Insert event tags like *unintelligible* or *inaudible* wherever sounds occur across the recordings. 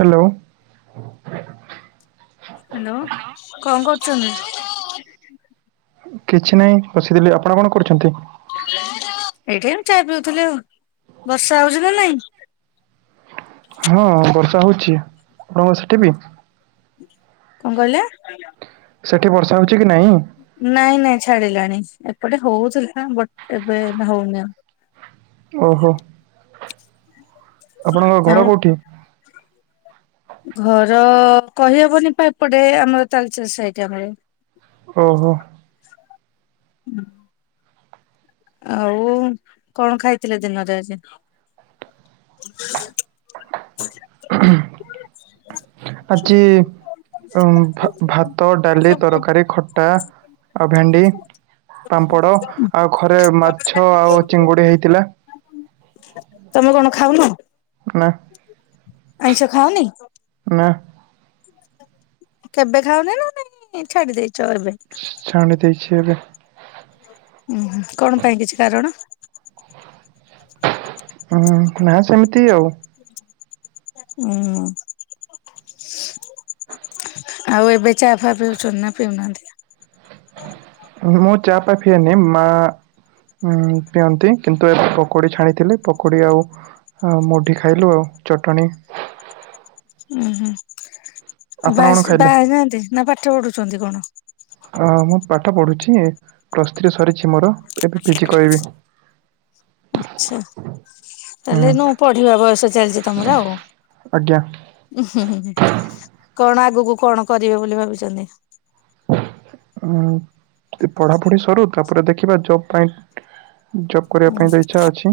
Hello hello କଣ କରଛନ୍ତି *unintelligible* କିଛି ନାହିଁ ବସିଥିଲି ଆପଣ କଣ କରୁଛନ୍ତି? *unintelligible* *unintelligible* ଏଇଠି ମୁ ଚା ପିଉଥିଲି ଆଉ ବର୍ଷା ହଉଛି ନା ନାଇଁ? ହଁ ବର୍ଷା ହଉଛି ଆପଣଙ୍କର ସେଠି ବି। କଁ କହିଲେ? ସେଠି ବର୍ଷା ହଉଛି କି ନାଇଁ। ନାଇଁ ନାଇଁ ଛାଡିଲାଣି ଏପଟେ ହଉଥିଲା ନା ବଟ୍ ଏବେ ହଉନି ଆଉ ଓହୋ ଆପଣଙ୍କ ଆଉ ଘର କୋଉଠି? ଘର କହିହବନି ପା ଏପଟେ ଆମର ତାଳଚେର୍ ସାଇଟ୍ ଆମର ଓହୋ। ଆଉ କଣ ଖାଇଥିଲେ ଦିନରେ ଆଜି। *unintelligible* *unintelligible* ଆଜି। ଭା-ଭାତ ଡାଲି ତରକାରୀ ଖଟା ଆଉ ଭେଣ୍ଡି। ପାମ୍ପଡ଼ ଆଉ ଘରେ ମାଛ ଆଉ ଚିଙ୍ଗୁଡ଼ି ହେଇଥିଲା। ତମେ କଣ ଖାଉନ। ନା। ଆଇଁଷ ଖାଅନି ନା କେବେ ଖାଉନି ନା ନାଇଁ ଛାଡି ଦେଇେଇଛ ଏବେ ଛାଣି ଦେଇଛି ଏବେ। ଉୁଁ କଣ ପାଇଁ କିଛି କାରଣ। ହୁଁ ନା ସେମିତି ଆଉ ଉଁ *unintelligible* ଆଉ ଏବେ ଚା ଫା ପିଉଛୁନ୍ତି ନା ପିଉନାହାନ୍ତି? ମୁଁ ଚାପ ଫା ପିଏନି ମା ଉଁ ପିଅନ୍ତି କିନ୍ତୁ ଏବେ ପକୋଡ଼ି ଛାଣିଥିଲେି ପକୁଡ଼ି ଆଉ ଆଉ ମୁଢି ଖାଇଲୁ ଆଉ ଚଟଣି। ଉୁଁ ହୁଁ ଆଉ ଆପଣ କଣ ଖାଇଲେ? ବାସ୍-ବାହାହେଇନାହାନ୍ତି ନା ପାଠ ପଢୁଛନ୍ତି କଣ? ହଁ ମୁଁ ପାଠ ପଢୁଛି ପ୍ଲସ୍ ଥ୍ରୀ ସରିଛି ମୋର ଏବେ ପିଜି କିଇବି ଆଚ୍ଛା। ତାହେଲେ ହୁଁ ନୁ ପଢିବା ବୟସ ଚାଲିଛି ତମର ଆଉ ଆଜ୍ଞା ଉ ହୁଁ ହୁଁ ହୁଁ କଣ ଆଗକୁ କଣ କରିବେ ବୋଲି ଭାବିଛନ୍ତି? ପଢାପଢି ସରୁ ତାପରେ ଦେଖିବା ଜବ୍ ପାଇଁ। ଜବ୍ କରିବା ଉଁ ପାଇଁ ତ ଇଚ୍ଛା ଅଛି।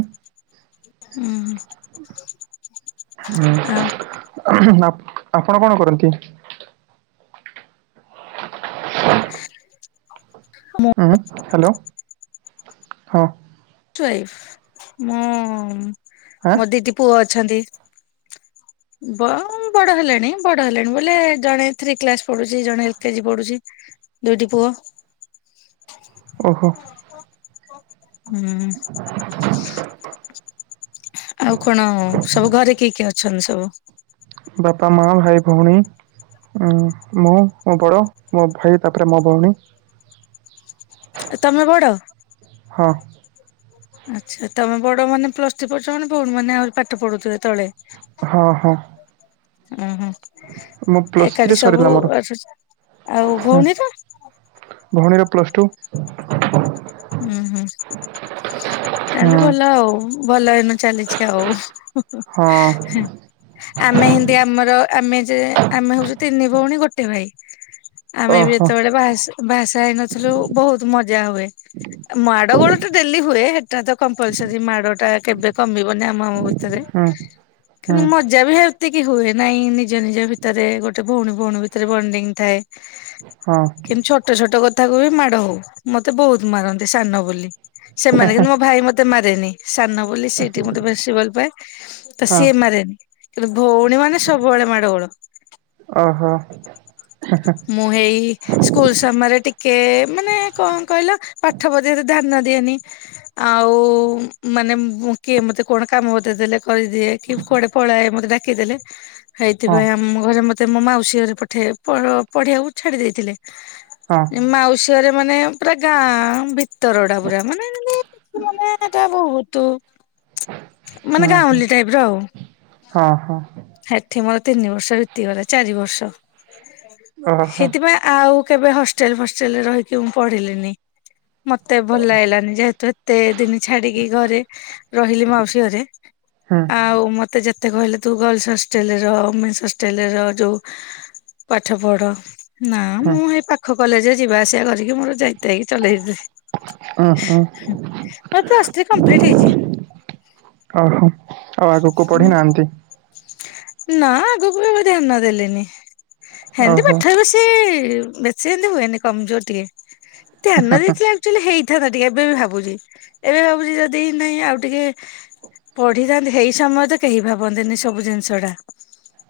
ହୁଁ ଆଉ ଉଁ ହୁଁ ହୁଁ ଆପଣ କଣ କରନ୍ତି? ମୁଁ ଉଁ ହାଲୋ ହୁଁ *unintelligible* ମୁଁ ଆଁ ମୋ ଦିଦି ପୁଅ ଅଛନ୍ତି। ବ- ବଡ଼ ହେଲେଣି ବଡ଼ ହେଲେଣି ବୋଲେ ଜଣେ ଥ୍ରୀ କ୍ଲାସ୍ ପଢୁଚି ଜଣେ ଏଲ୍ କେଜି ପଢୁଚି। ଦୁଇଟି ପୁଅ। ଓହୋ। ହୁଁ। ଆଉ କଣ ସବୁ ଘରେ କିଏ କିଏ ଅଛନ୍ତି ସବୁ? ବାପା ମା ଭାଇ ଭଉଣୀ। ଉଁ ମୁଁ ମୋ ବଡ଼ ମୋ ଭାଇ ତାପରେ ମୋ ଭଉଣୀ ତମେ ବଡ? ହଁ। ଆଚ୍ଛା ତମେ ବଡ ମାନେ ପ୍ଲସ ଟୁ ପଢୁଚ ମାନେ ଭଉଣୀ ମାନେ ଆହୁରି ପାଠ ପଢୁଥିଲେ ତଳେ ହଁ ହଁ। ଉଁ ହୁଁ। ମୋ ପ୍ଲସ୍ ଥ୍ରୀ ଏକାଠି ସବୁ ସରିଲା ମୋର ଆସୁଛି ଆଉ ହୁଁ ଭଉଣୀ ର? ଭଉଣୀର ପ୍ଲସ ଟୁ। ଉଁ ହୁଁ ତାହେଲେ ଭଲ ହୁଁ ଆଉ। ଭଲ ଏନୁ ଚାଲିଚି ହଁ ଆଉ ଆମେ ହିନ୍ତି ଆମର ଆମେ ଯେ ଆମେ ହଉଚୁ ତିନି ଭଉଣୀ ଗୋଟେ ଭାଇ ଆମେ ବି ଓହୋ ଯେତେବେଳେ ବାହା ସା ବାହା ସାହା ହେଇନଥିଲୁ ବହୁତ ମଜା ହୁଏ। ମାଡ଼ ଗୋଳ ତ ଡେଲି ହୁଏ ହେଟା ତ କମ୍ପଲସରୀ ମାଡ ଟା କେବେ କମିବନି ଆମ ଆମ ଭିତରେ ହୁଁ ହୁଁ କିନ୍ତୁ ମଜା ବି ହେତିକି ହୁଏ ନାଇଁ ନି ନିଜ ନିଜ ଭିତରେ ଗୋଟେ ଭଉଣୀ ଭଉଣୀ ଭିତରେ ବଣ୍ଡିଙ୍ଗ ଥାଏ ହଁ କିନ୍ତୁ ଛୋଟ ଛୋଟ କଥାକୁ ବି ମାଡ ହଉ ମତେ ବହୁତ ମାରନ୍ତି ସାନ ବୋଲି। ସେମାନେ କିନ୍ତୁ ମୋ ଭାଇ ମତେ ମାରେନି ସାନ ବୋଲି ସେଇଠି ମତେ ବେଶୀ ଭଲ ପାଏ ତ ହଁ ସିଏ ମାରେନି କିନ୍ତୁ ଭଉଣୀ ମାନେ ସବୁବେଳେ ମାଡ ଗୋଳ। ଓହୋ। ମୁଁ ହେଇ ସ୍କୁଲ ସମୟରେ ଟିକେ ମାନେ କଣ କହିଲ ପାଠ ପଢିବାରେ ଧ୍ୟାନ ଦିଏନି ଆଉ ମାନେ କିଏ ମତେ କଣ କାମ ବତେଇ ଦେଲେ କରିଦିଏ କି କୁଆଡେ ପଳାଏ ମତେ ଡାକିଦେଲେ ହଁ ହେଇଥିପାଇଁ ଆମ ଘରେ ମତେ ମୋ ମାଉସୀ ଘରେ ପଠେଇ ପ ପଢିବାକୁ ଛାଡି ଦେଇଥିଲେ। ହଁ। ମାଉସୀ ଘରେ ମାନେ ପୁରା ଗାଁ ଭି ତରଡା ପୁରା ମାନେ ଜିନ୍ତି ମାନେ ଏଟା ବହୁତ ହୁଁ ମାନେ ହୁଁ ଗାଉଁଲି ଟାଇପ୍ ର ଆଉ। ହଁ ହଁ। ହେଠେ ମୋର ତିନି ବର୍ଷ ବିତିଗଲା ଚାରି ବର୍ଷ ଓହୋ ସେଥିପାଇଁ ଆ ଆଉ କେବେ ହଷ୍ଟେଲ ଫଷ୍ଟେଲରେ ରହିକି ମୁଁ ପଢିଲିନି। ମତେ ଭଲ ଲାଗିଲାନି ଯେହେତୁ ଏତେ ଦିନି ଛାଡିକି ଘରେ ରହିଲି ମାଉସୀ ଘରେ ହୁଁ ଆଉ ମତେ ଯେତ୍ ମତେ କହିଲେ ତୁ ଗର୍ଲସ ହଷ୍ଟେଲ ରହ ମିସ୍ ହଷ୍ଟେଲ ରହ ଯୋଉ ପାଠ ପଢ ନା ହୁଁ ମୁଁ ହେଇ ପାଖ କଲେଜରେ ଯିବା ଆସିବା କରିକି ମୋର ଯାହିତାଇକି ଚଲେଇଦେଲି। ଉଁ ଉଁ ଓହୋ ମୋର ପ୍ଲସ ଥ୍ରୀ କମ୍ପ୍ଲିଟ୍ ହେଇଚି। ଓହୋ ଆଉ ଆଗକୁ ପଢି ନାହାନ୍ତି? ନା ଆଗକୁ ବି ମୁଁ ଧ୍ୟାନ ଦେଲିନି ହେନ୍ତି ଓହୋ ପାଠରେ ବେଶୀ ସି ବେଶୀ ଏମିତି ହୁଏନି କମଜୋର୍ ଟିକେ ଧ୍ୟାନ ଦେଇଥିଲେ ଆକଚୁଲି ହେଇଥାନ୍ତା ଟିକେ ଏବେ ବି ଭାବୁଚି ଏବେ ଭାବୁଚି ଯଦି ନାହିଁ ଆଉ ଟିକେ ବିଥାନ୍ତି ହେଇ ସମୟ ତ କେହି ଭାବନ୍ତିନି ସବୁ ଜିନିଷ ଟା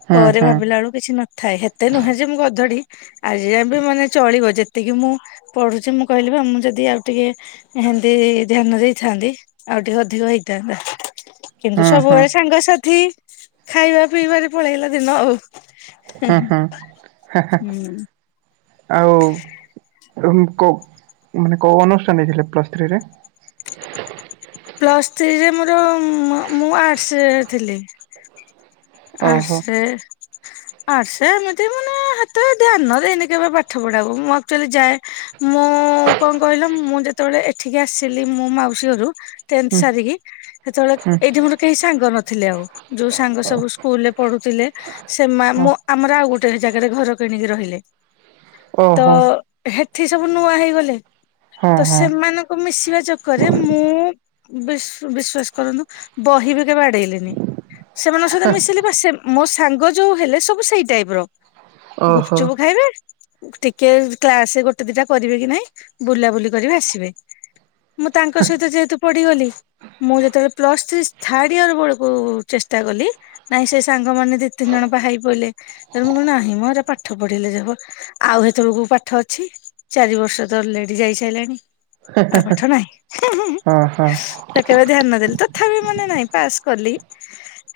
ହୁଁ ହୁଁ ପରେ ହୁଁ ଭାବିଲା ବେଳୁ କିଛି ନ ଥାଏ ହେତେ ନୁହେଁ ଯେ ମୁଁ ଗଧଡି ଆଜି ଯାଏ ମାନେ ଚଳିବ ଯେତ୍ ହେତିକି ମୁଁ ପଢୁଚି ମୁଁ କହିଲି ବା ମୁଁ ଯଦି ଆଉ ଟିକେ ହେନ୍ତି ଧ୍ୟାନ ଦେଇଥାନ୍ତି ଆଉ ଟିକେ ଅଧିକ ହେଇଥାନ୍ତା। କିନ୍ତୁ ହୁଁ ସବୁବେଳେ ସାଙ୍ଗସାଥି ଖାଇବା ପିଇବାରେ ପଳେଇଲା ଦିନ ଆଉ। ହୁଁ ହୁଁ ହେଁ ହେଁ। ହୁଁ ଆଉ କୋ ମାନେ କୋଉ ଓନର୍ସ ଟା ନେଇଥିଲେ ପ୍ଲସ୍ ଥ୍ରୀରେ? ପ୍ଲସ୍ ଥ୍ରୀରେ ମୋର ମଁ ମୁଁ ଆର୍ଟସରେ ଥିଲି। ଓହୋ ଆର୍ଟସ ରେ ଆସେ ଏମିତି ମାନେ ହେତେଳେ ଧ୍ୟାନ ଦେଇନି କେବେ ପାଠ ପଢାକୁ ମୁଁ ଆକ୍ଚୁଆଲି ଯାଏ ମୁଁ କଣ କହିଲ ମୁଁ ଯେତେବେଳେ ଏଠିକି ଆସିଲି ମୁଁ ମାଉସୀ ଘରୁ ଟେନ୍ଥ୍ ହୁଁ ସାରିକି ସେତେବେଳେ ହୁଁ ଏଇଠି ମୋର କେହି ସାଙ୍ଗ ନଥିଲେ ଆଉ ଯୋଉ ସାଙ୍ଗ ସବୁ ସ୍କୁ ସ୍କୁଲରେ ପଢୁଥିଲେ ସେ ଓ ଆମ ଆମର ଆଉ ଗୋଟେ ଜାଗାରେ ଘର କିଣିକି ରହିଲେ। ତ ଓହୋ ହେଠି ସବୁ ନୂଆ ହେଇଗଲେ ହଁ ତ ହଁ ସେମାନଙ୍କ ମିଶିବା ଚକର୍ ରେ ମୁଁ ବିଶ୍ଵାସ କରନ୍ତୁ ବହି ବି କେବେ ଆଡେଇନି ସେମାନଙ୍କ ସହିତ ମିଶିଲି ପା ସେ ମୋ ସାଙ୍ଗ ଯୋଉ ହେଲେ ସବୁ ସେଇ ଟାଇପ୍ ର। ଗୁପ୍ ଓହୋ ଚୁପ୍ ଖାଇବେ। ଟିକେ କ୍ଲାସ ଗୋଟେ ଦିଟା କରିବେ କି ନାଇଁ ବୁଲାବୁଲି କରିବେ ଆସିବେ। ମୁଁ ତାଙ୍କ ସହିତ ଯେହେତୁ ପଡିଗଲି ମୁଁ ସେତେବେଳେ ପ୍ଲସ୍ ଥ୍ରୀ ଥାର୍ଡ ଇୟର ବଳକୁ ଚେଷ୍ଟା କଲି ନାଇଁ ସେ ସାଙ୍ଗମାନେ ଦି ତିନି ଜଣ ବାହା ହେଇ ପଇଲେ ମୁଁ କହିଲି ନାହିଁ ମୋ ପାଠ ପଢିଲେ ଯିବ ଆଉ ହେତେବେଳକୁ ପାଠ ଅଛି ଚାରି ବର୍ଷ ତ ଅଲ୍ରେଡି ଯାଇ ସାରିଲାଣି। ଆଉ ପାଠ ନାହିଁ ହୁଁ ହୁଁ ହୁଁ ଓହୋ ହଁ ତା କେବେ ଧ୍ୟାନ ଦେଲି ତଥାପି ମାନେ ନାହିଁ ପାସ୍ କଲି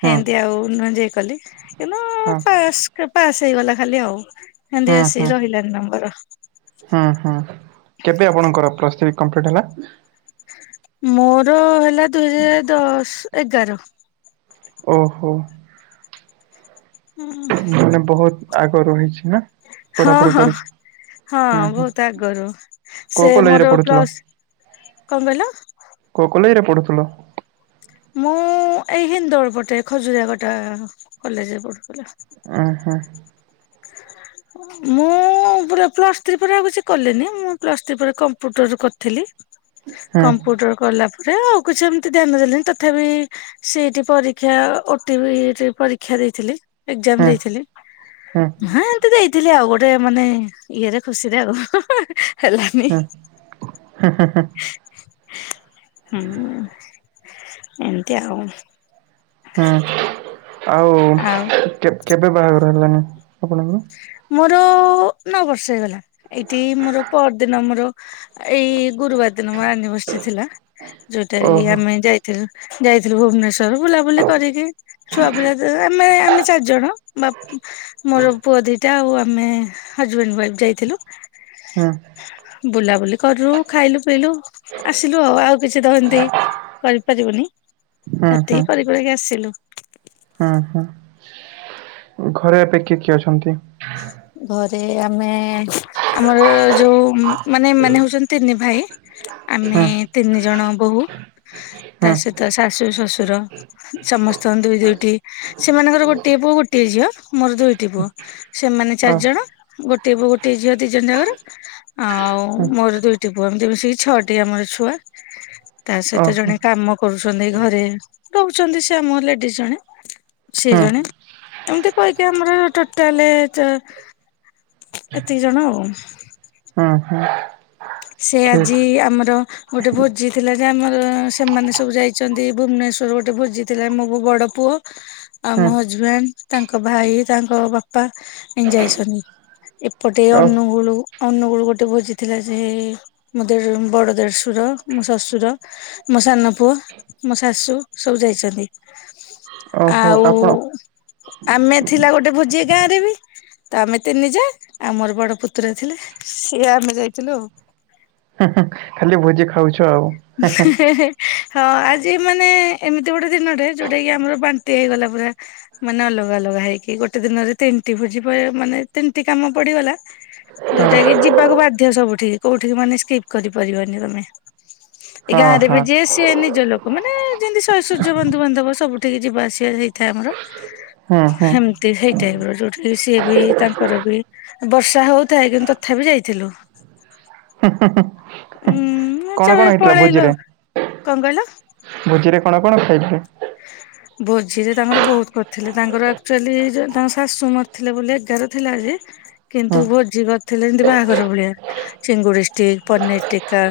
ହଁ। ମିତି ଆଉ ଏନଜୟ କଲି କିନ୍ତୁ ହଁ ପାସ୍ ପାସ୍ ହେଇଗଲା ଖାଲି ଆଉ *unintelligible* କାନ୍ଦୀ ହୁଁ ଆସି ହୁଁ ରହିଲାନି ନମ୍ବର ହୁଁ ହୁଁ କେବେ ଆପଣଙ୍କର ପ୍ଲସଥ୍ରୀ କମ୍ପ୍ଲିଟ ହେଲା ମୋର ହେଲା ଦୁଇ ହଜାର ଦଶ ଏଗାର। ଓହୋ। ହଁ। ମାନେ ବହୁତ ଆଗରୁ ହେଇଛି ନା। ହଁ ପଢାପଢି ହଁ କରିଛି ହଁ ହୁଁ ହୁଁ ବହୁତ ଆଗରୁ କୋଉ ସେ କଲେଜରେ ମୋର ପଢୁଥିଲ? ପ୍ଲସ୍ କଣ କହିଲ? କୋଉ କଲେଜ ରେ ପଢୁଥିଲ? ମୁଁ ଏଇ ହିନ୍ଦୋଳ ପଟେ ଖଜୁରିଆ କଟା କଲେଜରେ ପଢୁଥିଲା। ଉଁ ହୁଁ ମୁଁ ମୁଁ ପୁରା ପ୍ଲସ୍ ଥ୍ରୀ ପରେ ଆଉ କିଛି କଲେନି ମୁଁ ପ୍ଲସ୍ ଥ୍ରୀ ପରେ କମ୍ପ୍ୟୁଟରୁ କରିଥିଲି। ହୁଁ କମ୍ପୁଟର କଲା ପରେ ଆଉ କିଛି ଏମିତି ଧ୍ୟାନ ଦେଲେଣି ତ ତଥାପି ସେଠି ପରୀକ୍ଷା ଓଟିଭି ପରୀକ୍ଷା ଦେଇଥିଲି। ଏଜାମ ହୁଁ ଦେଇଥିଲି ହୁଁ ହେ ଏତେ ଯାଇଥିଲି ଆଉ ଗୋଟେ ମାନେ ଇଏରେ ଖୁସିରେ ଆଉ। ହେଲାନି ହୁଁ ହୁଁ। ଏମିତି ଆଉ। ହୁଁ ଆଉ ଆଉ କେବେ ବାହାଘର ହେଲାଣି ଆପଣଙ୍କର? ମୋର ନଅ ବର୍ଷ ହେଇଗଲା ଏଇଠି ମୋର ପହର ଦିନ ଆମର ଏଇ ଗୁରୁବାର ଦିନ ମୋର ଆନିବର୍ଷରି ଥିଲା ଯୋଉଟା କି ଓହୋ ଆମେ ଯାଇ ଯାଇଥିଲୁ ଭୁବନେଶ୍ଵର ବୁଲାବୁଲି କରିକି ଛୁଆ ପିଲା ତ ଆମେ ଆମେ ଚାରି ଜଣ ବାପ ମୋର ପୁଅ ଦିଟା ଆଉ ଆମେ ହଜବ୍ୟାଣ୍ଡ ୱାଇଫ୍ ଯାଇଥିଲୁ। ହୁଁ ବୁଲାବୁଲି କରୁ ଖାଇଲୁ ପିଲୁ ଆସିଲୁ ଆଉ ଆଉ କିଛି ତ ହେମିତି କରିପାରିବୁନି ହୁଁ ଏତିକି କରିି କରିକି ଆସିଲୁ ହଁ ହଁ। ଘରେ ଏବେ କିଏ କିଏ ଅଛନ୍ତି? ଘରେ ଆମେ ଆମର ଯୋଉ ମାନେ ମାନେ ହଉଛନ୍ତି ତିନି ଭାଇ ଆମେ ହୁଁ ତିନି ଜଣ ବୋହୂ ହୁଁ ତା ସହିତ ଶାଶୁ ଶ୍ଶୁର ସମସ୍ତଙ୍କ ଦୁଇ ଦୁଇଟି ସେମାନଙ୍କର ଗୋଟିଏ ପୁଅ ଗୋଟିଏ ଝିଅ ମୋର ଦୁଇଟି ପୁଅ ସେମାନେ ଓ ଚାରିଜଣ ଗୋଟେ ପୁଅ ଗୋଟେ ଝିଅ ଦି ଜଣ ଜାଙ୍କର ଆଉ ମୋର ଦୁଇଟି ପୁଅ ଏମତି ମିସିକି ଛଅଟି ଆମର ଛୁଆ ତା ସହିତ ଓହୋ ଜଣେ କାମ କରୁଛନ୍ତି ଘରେ ରହୁଛନ୍ତି ସେ ଆମ ଲେଡିଜ ଜଣେ। ସେ ହୁଁ ଜଣେ ଏମିତି କହିକି ଆମର ଟୋଟାଲ ତ ଏତିକି ଜଣ ଆଉ। ହୁଁ ହୁଁ। ସେ ଠିକ୍ ଆଜି ଆମର ଗୋଟେ ଭୋଜି ଥିଲା ଯେ ଆମର ସେମାନେ ସବୁ ଯାଇଛନ୍ତି ଭୁବନେଶ୍ଵର ଗୋଟେ ଭୋଜି ଥିଲା ମୋ ବଡ ପୁଅ ଆଉ ହୁଁ ମୋ ହଜବ୍ୟାଣ୍ଡ ତାଙ୍କ ଭାଇ ତାଙ୍କ ବାପା ଏନ୍ ଯାଇଛନ୍। ଏପଟେ ଓ ଅନୁଗୁଳ ଅନୁଗୁଳ ଗୋଟେ ଭୋଜିଥିଲା। ଏଇ ମୋ ଦେ ବଡ଼ ଦେଢ଼ଶୁର ମୋ ଶ୍ୱଶୁର ମୋ ସାନ ପୁଅ ମୋ ଶାଶୁ ସବୁ ଯାଇଛନ୍ତି। ଓହୋ ଆଉ ଆପଣ ଆମେ ଥିଲା ଗୋଟେ ଭୋଜି ଏଇ ଗାଁ ରେ ତ ଆମେ ତିନିଜା ଆଉ ମୋର ବଡ ପୁତୁରା ଥିଲେ ସିଏ ଆମେ ଯାଇଥିଲୁ ଆଉ। ଖାଲି ଭୋଜି ଖାଉଛ ଆଉ। ହେ ହେ ହଁ ଆଜି ମାନେ ଏମିତି ଗୋଟେ ଦିନଟେ ଯୋଉଟା କି ଆମର ବାନ୍ତି ହେଇଗଲା ପୁରା ମାନେ ଅଲଗା ଅଲଗା ହେଇକି ଗୋଟେ ଦିନରେ ତିନିଟି ଭୋଜି ମାନେ ତିନିଟି କାମ ପଡିଗଲା ଯୋଉଟା କି ଯିବାକୁ ବାଧ୍ୟ ସବୁଠିକି କୋଉଠିକି ମାନେ ସ୍କିପ୍ କରିପାରିବନି ତମେ ଏଇ ହଁ ଗାଁରେ ବି ହଁ ଯିଏ ସେ ନିଜ ଲୋକ ମାନେ ଯେମିତି ଶ ସୂର୍ଯ୍ୟ ବନ୍ଧୁବାନ୍ଧବ ସବୁଠିକେ ଯିବା ଆସିବା ହେଇଥାଏ ଆମର ହଁ ହୁଁ ହୁଁ ସେମତି ସେଇ ଟାଇପ୍ ର ଯୋଉଠିକି ସିଏ ବି ତାଙ୍କର ବି ବର୍ଷା ହଉଥାଏ କିନ୍ତୁ ତଥାପି ଯାଇଥିଲୁ କଣ ଉଁ କଣ ହେଇଥିଲା ପଳେଇଲୁ ଭୋଜିରେ? ଆଉ କଣ କହିଲ? ଭୋଜିରେ କଣ କଣ ଖାଇଥିଲେ? *inaudible* ଭୋଜି ରେ ତାଙ୍କର ବହୁତ କରିଥିଲେ ତାଙ୍କର ଆକ୍ଚୁଆଲି ତାଙ୍କ ଶାଶୁ ମରି ଥିଲେ ବୋଲି ଏଗାର ଥିଲା ଯେ ହୁଁ କିନ୍ତୁ ଭୋଜି କରିଥିଲେ ଏମତି ବାହାଘର ଭଳିଆ ଚିଙ୍ଗୁଡି ଷ୍ଟିକ୍ ପନିର ଟିକା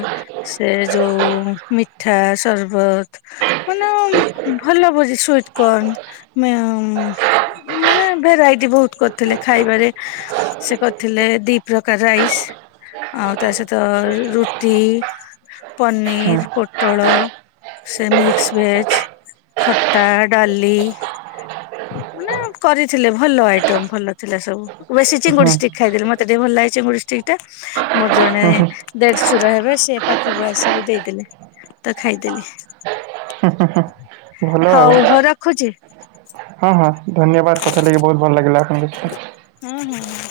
ସେ ଯୋଉ ମିଠା ସରବତ ମାନେ ଭଲ ଭୋଜି ସୁଇଟ୍ କର୍ନ ମାନେ ଭେରାଇଟି ବହୁତ କରିଥିଲେ ଖାଇବାରେ ସେ କରିଥିଲେ ଦି ପ୍ରକାର ରାଇସ ଆଉ ତା ସହିତ ରୁଟି ହୁଁ ପନିର ପୋଟଳ ସେ ମିକ୍ସ ଭେଜ ଖଟା ଡାଲି ମାନେ କରିଥିଲେ ଭଲ ଆଇଟମ ଭଲ ଥିଲା ସବୁ ବେଶୀ ହୁଁ ଚିଙ୍ଗୁଡି ଷ୍ଟିକ୍ ଖାଇଦେଲେ ମତେ ଟିକେ ଭଲ ଲାଗେ ଚିଙ୍ଗୁଡି ଷ୍ଟିକ୍ ଟା ମୋର ଜଣେ ଦେଢଶୁର ହେବେ ସେ ପାଖକୁ ଆସିକି ଦେଇଦେଲେ ତ ଖାଇଦେଲି ହଁ ହଁ ହଁ। ହଉ ହଉ ରଖୁଛି। ହଁ ହଁ ଧନ୍ୟବାଦ କଥା ଲାଗି ବୋହୁତ ଭଲ ଲାଗିଲା ଆପଣଙ୍କ ସହିତ। ହୁଁ ହୁଁ।